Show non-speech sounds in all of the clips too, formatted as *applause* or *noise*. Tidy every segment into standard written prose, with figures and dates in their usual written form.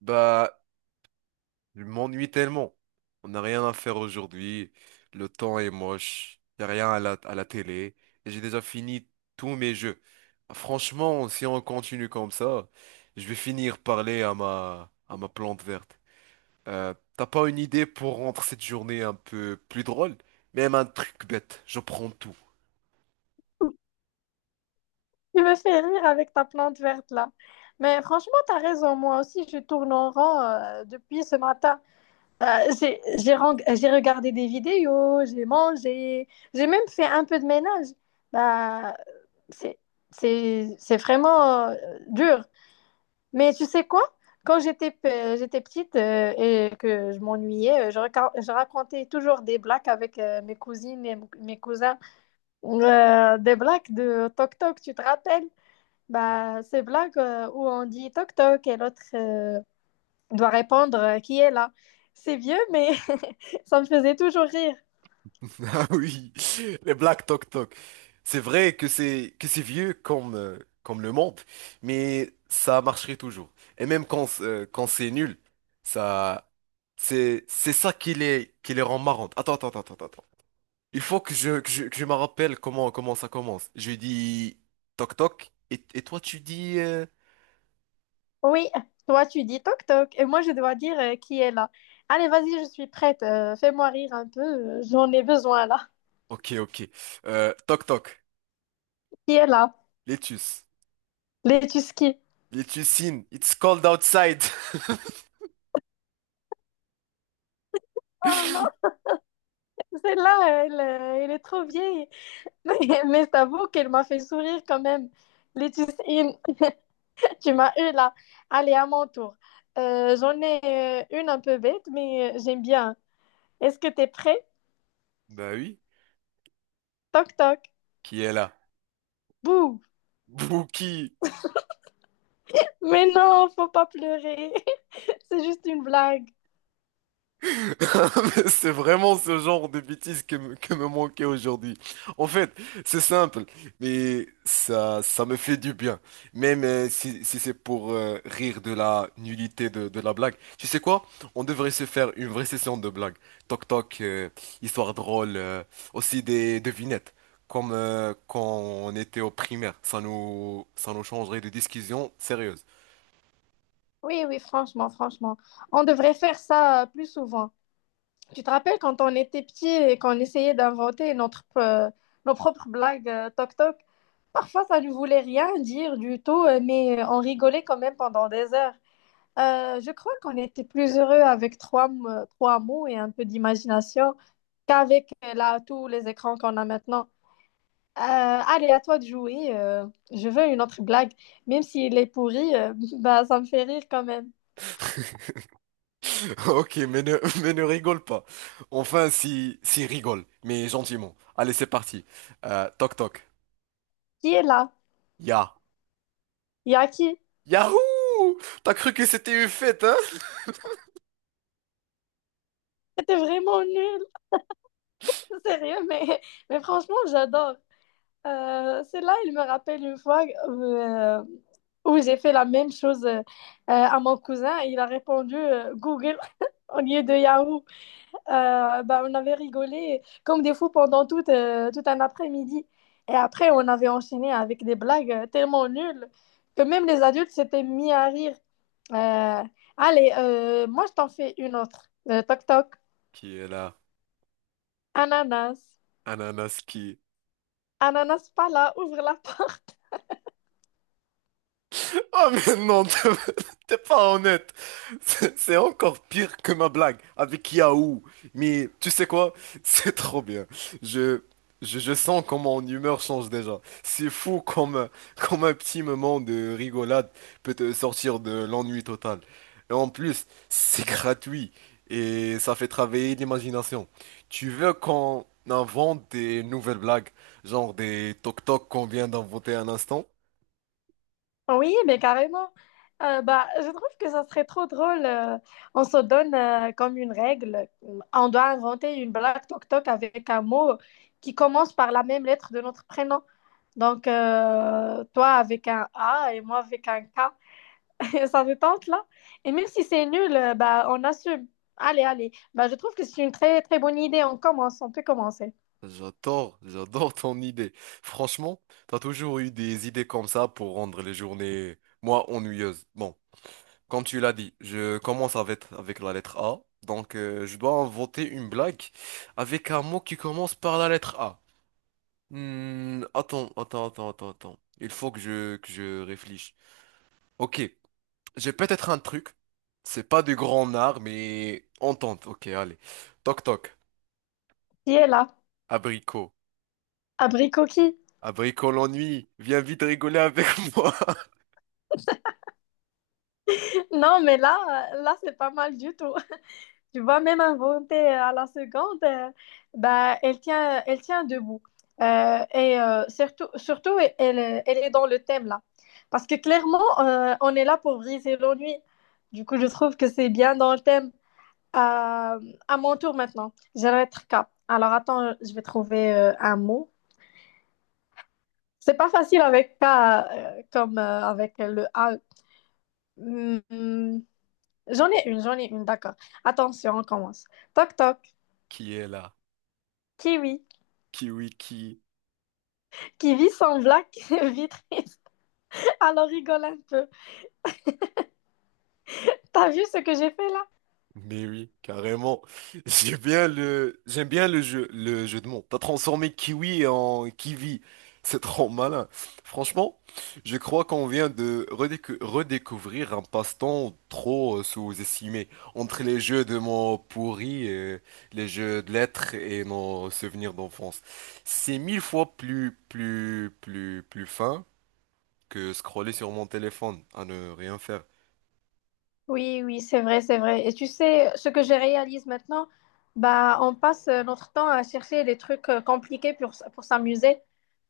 Bah, je m'ennuie tellement. On n'a rien à faire aujourd'hui. Le temps est moche. Y a rien à la télé. Et j'ai déjà fini tous mes jeux. Franchement, si on continue comme ça, je vais finir parler à ma plante verte. T'as pas une idée pour rendre cette journée un peu plus drôle? Même un truc bête. Je prends tout. Tu me fais rire avec ta plante verte là. Mais franchement, tu as raison. Moi aussi, je tourne en rond depuis ce matin. J'ai regardé des vidéos, j'ai mangé, j'ai même fait un peu de ménage. Bah, c'est, c'est vraiment dur. Mais tu sais quoi? J'étais petite et que je m'ennuyais, je racontais toujours des blagues avec mes cousines et mes cousins. Des blagues de toc toc, tu te rappelles? Bah, ces blagues où on dit toc toc et l'autre doit répondre qui est là. C'est vieux, mais *laughs* ça me faisait toujours rire. *laughs* Ah oui, les Black Tok Tok. C'est vrai que c'est vieux comme comme le monde, mais ça marcherait toujours. Et même quand c'est nul, ça c'est ça qui les rend marrantes. Attends. Il faut que je me rappelle comment ça commence. Je dis toc toc et toi tu dis Oui, toi tu dis toc toc et moi je dois dire qui est là. Allez, vas-y, je suis prête. Fais-moi rire un peu, j'en ai besoin là. ok toc toc. Qui est là? Letus. Les Tuskis. Letusine it's cold outside. Oh non, *laughs* celle-là, elle, elle est trop vieille. *laughs* Mais, mais je t'avoue qu'elle m'a fait sourire quand même. Les Tuskis. Tu m'as eu là. Allez, à mon tour. J'en ai une un peu bête, mais j'aime bien. Est-ce que t'es prêt? Bah oui, Toc toc. qui est là? Bouh. Bouki. Mais non, faut pas pleurer. *laughs* C'est juste une blague. *laughs* C'est vraiment ce genre de bêtises que me manquait aujourd'hui. En fait, c'est simple, mais ça me fait du bien. Même si, si c'est pour rire de la nullité de la blague. Tu sais quoi? On devrait se faire une vraie session de blagues. Toc toc, histoire drôle, aussi des devinettes. Comme quand on était au primaire, ça nous changerait de discussion sérieuse. Oui, oui, franchement, franchement. On devrait faire ça plus souvent. Tu te rappelles quand on était petits et qu'on essayait d'inventer notre, nos propres blagues toc toc? Parfois, ça ne voulait rien dire du tout, mais on rigolait quand même pendant des heures. Je crois qu'on était plus heureux avec trois mots et un peu d'imagination qu'avec là tous les écrans qu'on a maintenant. Allez, à toi de jouer. Je veux une autre blague. Même s'il est pourri, *laughs* bah, ça me fait rire quand même. *laughs* Ok, mais ne, *laughs* mais ne rigole pas. Enfin, si, si rigole, mais gentiment. Allez, c'est parti. Toc toc. Qui est là? Ya. Il y a qui? Yahoo! T'as cru que c'était une fête, hein? C'était vraiment nul. *laughs* Sérieux, mais franchement, j'adore. Celle-là, il me rappelle une fois où j'ai fait la même chose à mon cousin. Il a répondu Google *laughs* au lieu de Yahoo. Bah, on avait rigolé comme des fous pendant tout un après-midi. Et après, on avait enchaîné avec des blagues tellement nulles que même les adultes s'étaient mis à rire. Euh, Moi, je t'en fais une autre. Toc, toc. Qui est là? Ananas. Ananas qui? Ananas, pas là, ouvre la *laughs* porte. *laughs* Oh mais non, t'es pas honnête. C'est encore pire que ma blague avec Yahoo. Mais tu sais quoi? C'est trop bien. Je, je sens comment mon humeur change déjà. C'est fou comme un petit moment de rigolade peut te sortir de l'ennui total. Et en plus, c'est gratuit et ça fait travailler l'imagination. Tu veux qu'on invente des nouvelles blagues, genre des toc-toc qu'on vient d'inventer un instant? Oui, mais carrément. Bah, je trouve que ça serait trop drôle. On se donne comme une règle. On doit inventer une blague toc-toc avec un mot qui commence par la même lettre de notre prénom. Donc, toi avec un A et moi avec un K. *laughs* Ça te tente, là? Et même si c'est nul, bah, on assume. Allez, allez. Bah, je trouve que c'est une très, très bonne idée. On peut commencer. J'adore, j'adore ton idée. Franchement, t'as toujours eu des idées comme ça pour rendre les journées, moi, ennuyeuses. Bon, comme tu l'as dit, je commence avec la lettre A. Donc, je dois inventer une blague avec un mot qui commence par la lettre A. Hmm, attends, Il faut que je réfléchisse. Ok, j'ai peut-être un truc. C'est pas du grand art, mais on tente. Ok, allez. Toc toc. Qui est là? Abricot. Abricot qui? Abricot l'ennui. Viens vite rigoler avec *laughs* moi. Non, mais là, là, c'est pas mal du tout. Tu vois, même inventée à la seconde, bah, elle tient debout. Et surtout, elle est dans le thème là. Parce que clairement, on est là pour briser l'ennui. Du coup, je trouve que c'est bien dans le thème. Euh, à mon tour maintenant, j'aimerais être K. Alors attends, je vais trouver un mot. C'est pas facile avec K comme avec le A. Hmm, hmm. J'en ai une, j'en ai une, d'accord. Attention, on commence. Toc toc, Qui est là? kiwi. Kiwi qui? Qui vit sans blague *laughs* vit triste. Alors rigole un peu. T'as vu ce que j'ai fait là? Mais oui, carrément. *laughs* J'aime bien j'aime bien le jeu de mots. T'as transformé kiwi en kiwi. C'est trop malin. Franchement, je crois qu'on vient de redécouvrir un passe-temps trop sous-estimé. Entre les jeux de mots pourris, les jeux de lettres et nos souvenirs d'enfance. C'est mille fois plus fin que scroller sur mon téléphone à ne rien faire. Oui, oui, c'est vrai, c'est vrai. Et tu sais, ce que je réalise maintenant, bah, on passe notre temps à chercher des trucs compliqués pour, pour s'amuser.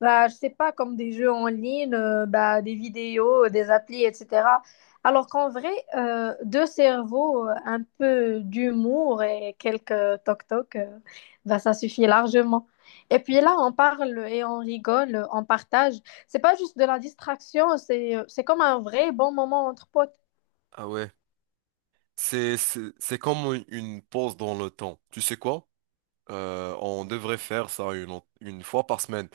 Bah, je sais pas, comme des jeux en ligne, bah, des vidéos, des applis, etc. Alors qu'en vrai, deux cerveaux, un peu d'humour et quelques toc-toc, bah, ça suffit largement. Et puis là, on parle et on rigole, on partage. C'est pas juste de la distraction, c'est comme un vrai bon moment entre potes. Ah ouais. C'est comme une pause dans le temps. Tu sais quoi? On devrait faire ça une fois par semaine.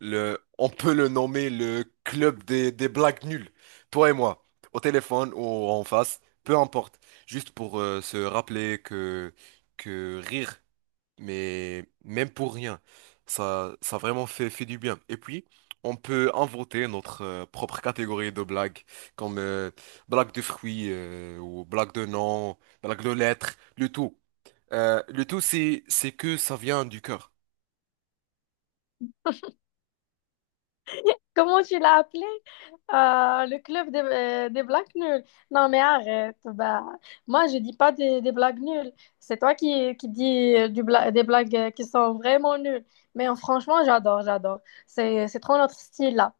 On peut le nommer le club des blagues nulles. Toi et moi, au téléphone ou en face, peu importe. Juste pour se rappeler que rire mais même pour rien, ça vraiment fait du bien. Et puis, on peut inventer notre propre catégorie de blagues, comme blague de fruits, ou blague de noms, blague de lettres, le tout. Le tout, c'est que ça vient du cœur. Comment tu l'as appelé? Ah, le club des blagues nulles. Non, mais arrête. Bah, moi, je dis pas des, des blagues nulles. C'est toi qui dis des blagues qui sont vraiment nulles. Mais franchement, j'adore, j'adore. C'est trop notre style là.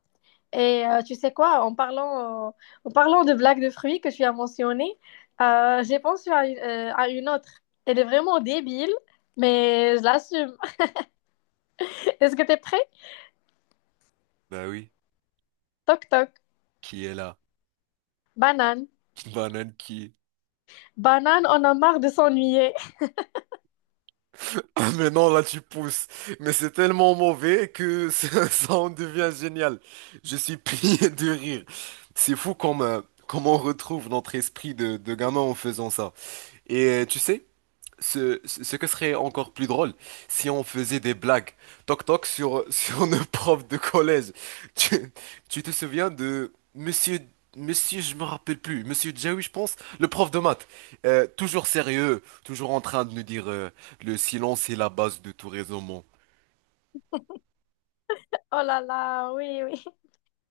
Et tu sais quoi, en parlant de blagues de fruits que tu as mentionnées, j'ai pensé à une autre. Elle est vraiment débile, mais je l'assume. *laughs* Est-ce que tu es prêt? Bah oui, Toc toc. qui est là? Banane. Une banane qui, Banane, on a marre de s'ennuyer. *laughs* ah, mais non, là tu pousses. Mais c'est tellement mauvais que *laughs* ça en devient génial. Je suis *laughs* plié de rire. C'est fou comme on retrouve notre esprit de gamin en faisant ça. Et tu sais, ce que serait encore plus drôle, si on faisait des blagues. Toc toc sur, *laughs* sur nos profs de collège. Tu, tu te souviens de je me rappelle plus, Monsieur Jaoui, je pense, le prof de maths. Toujours sérieux, toujours en train de nous dire le silence est la base de tout raisonnement. Oh là là, oui, oui.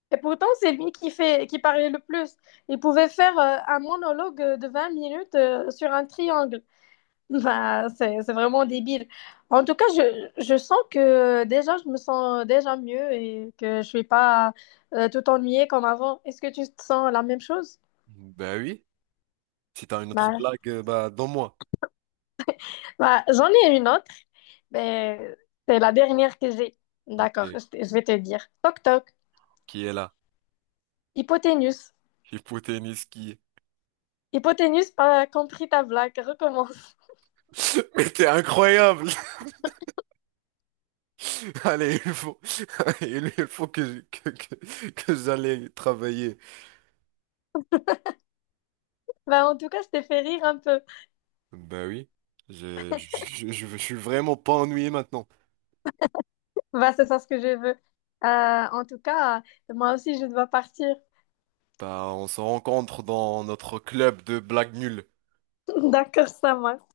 Et pourtant, c'est lui qui fait, qui parlait le plus. Il pouvait faire un monologue de 20 minutes sur un triangle. *laughs* Bah, c'est vraiment débile. En tout cas, je sens que déjà, je me sens déjà mieux et que je suis pas tout ennuyée comme avant. Est-ce que tu te sens la même chose? Ben oui, si t'as une autre Bah, blague, bah donne-moi. bah, j'en ai une autre, mais c'est la dernière que j'ai. Ok, D'accord, je vais te dire. Toc toc, qui est là? hypoténuse. Hypoténuse qui. Hypoténuse, pas compris ta blague, recommence. *laughs* Mais t'es incroyable! *laughs* Allez, *laughs* il faut que j'aille travailler. Bah, en tout cas, je t'ai fait rire un peu. Ben oui, je suis vraiment pas ennuyé maintenant. Bah, c'est ça ce que je veux. En tout cas, moi aussi, je dois partir. Bah, on se rencontre dans notre club de blagues nulles. *laughs* D'accord, ça marche.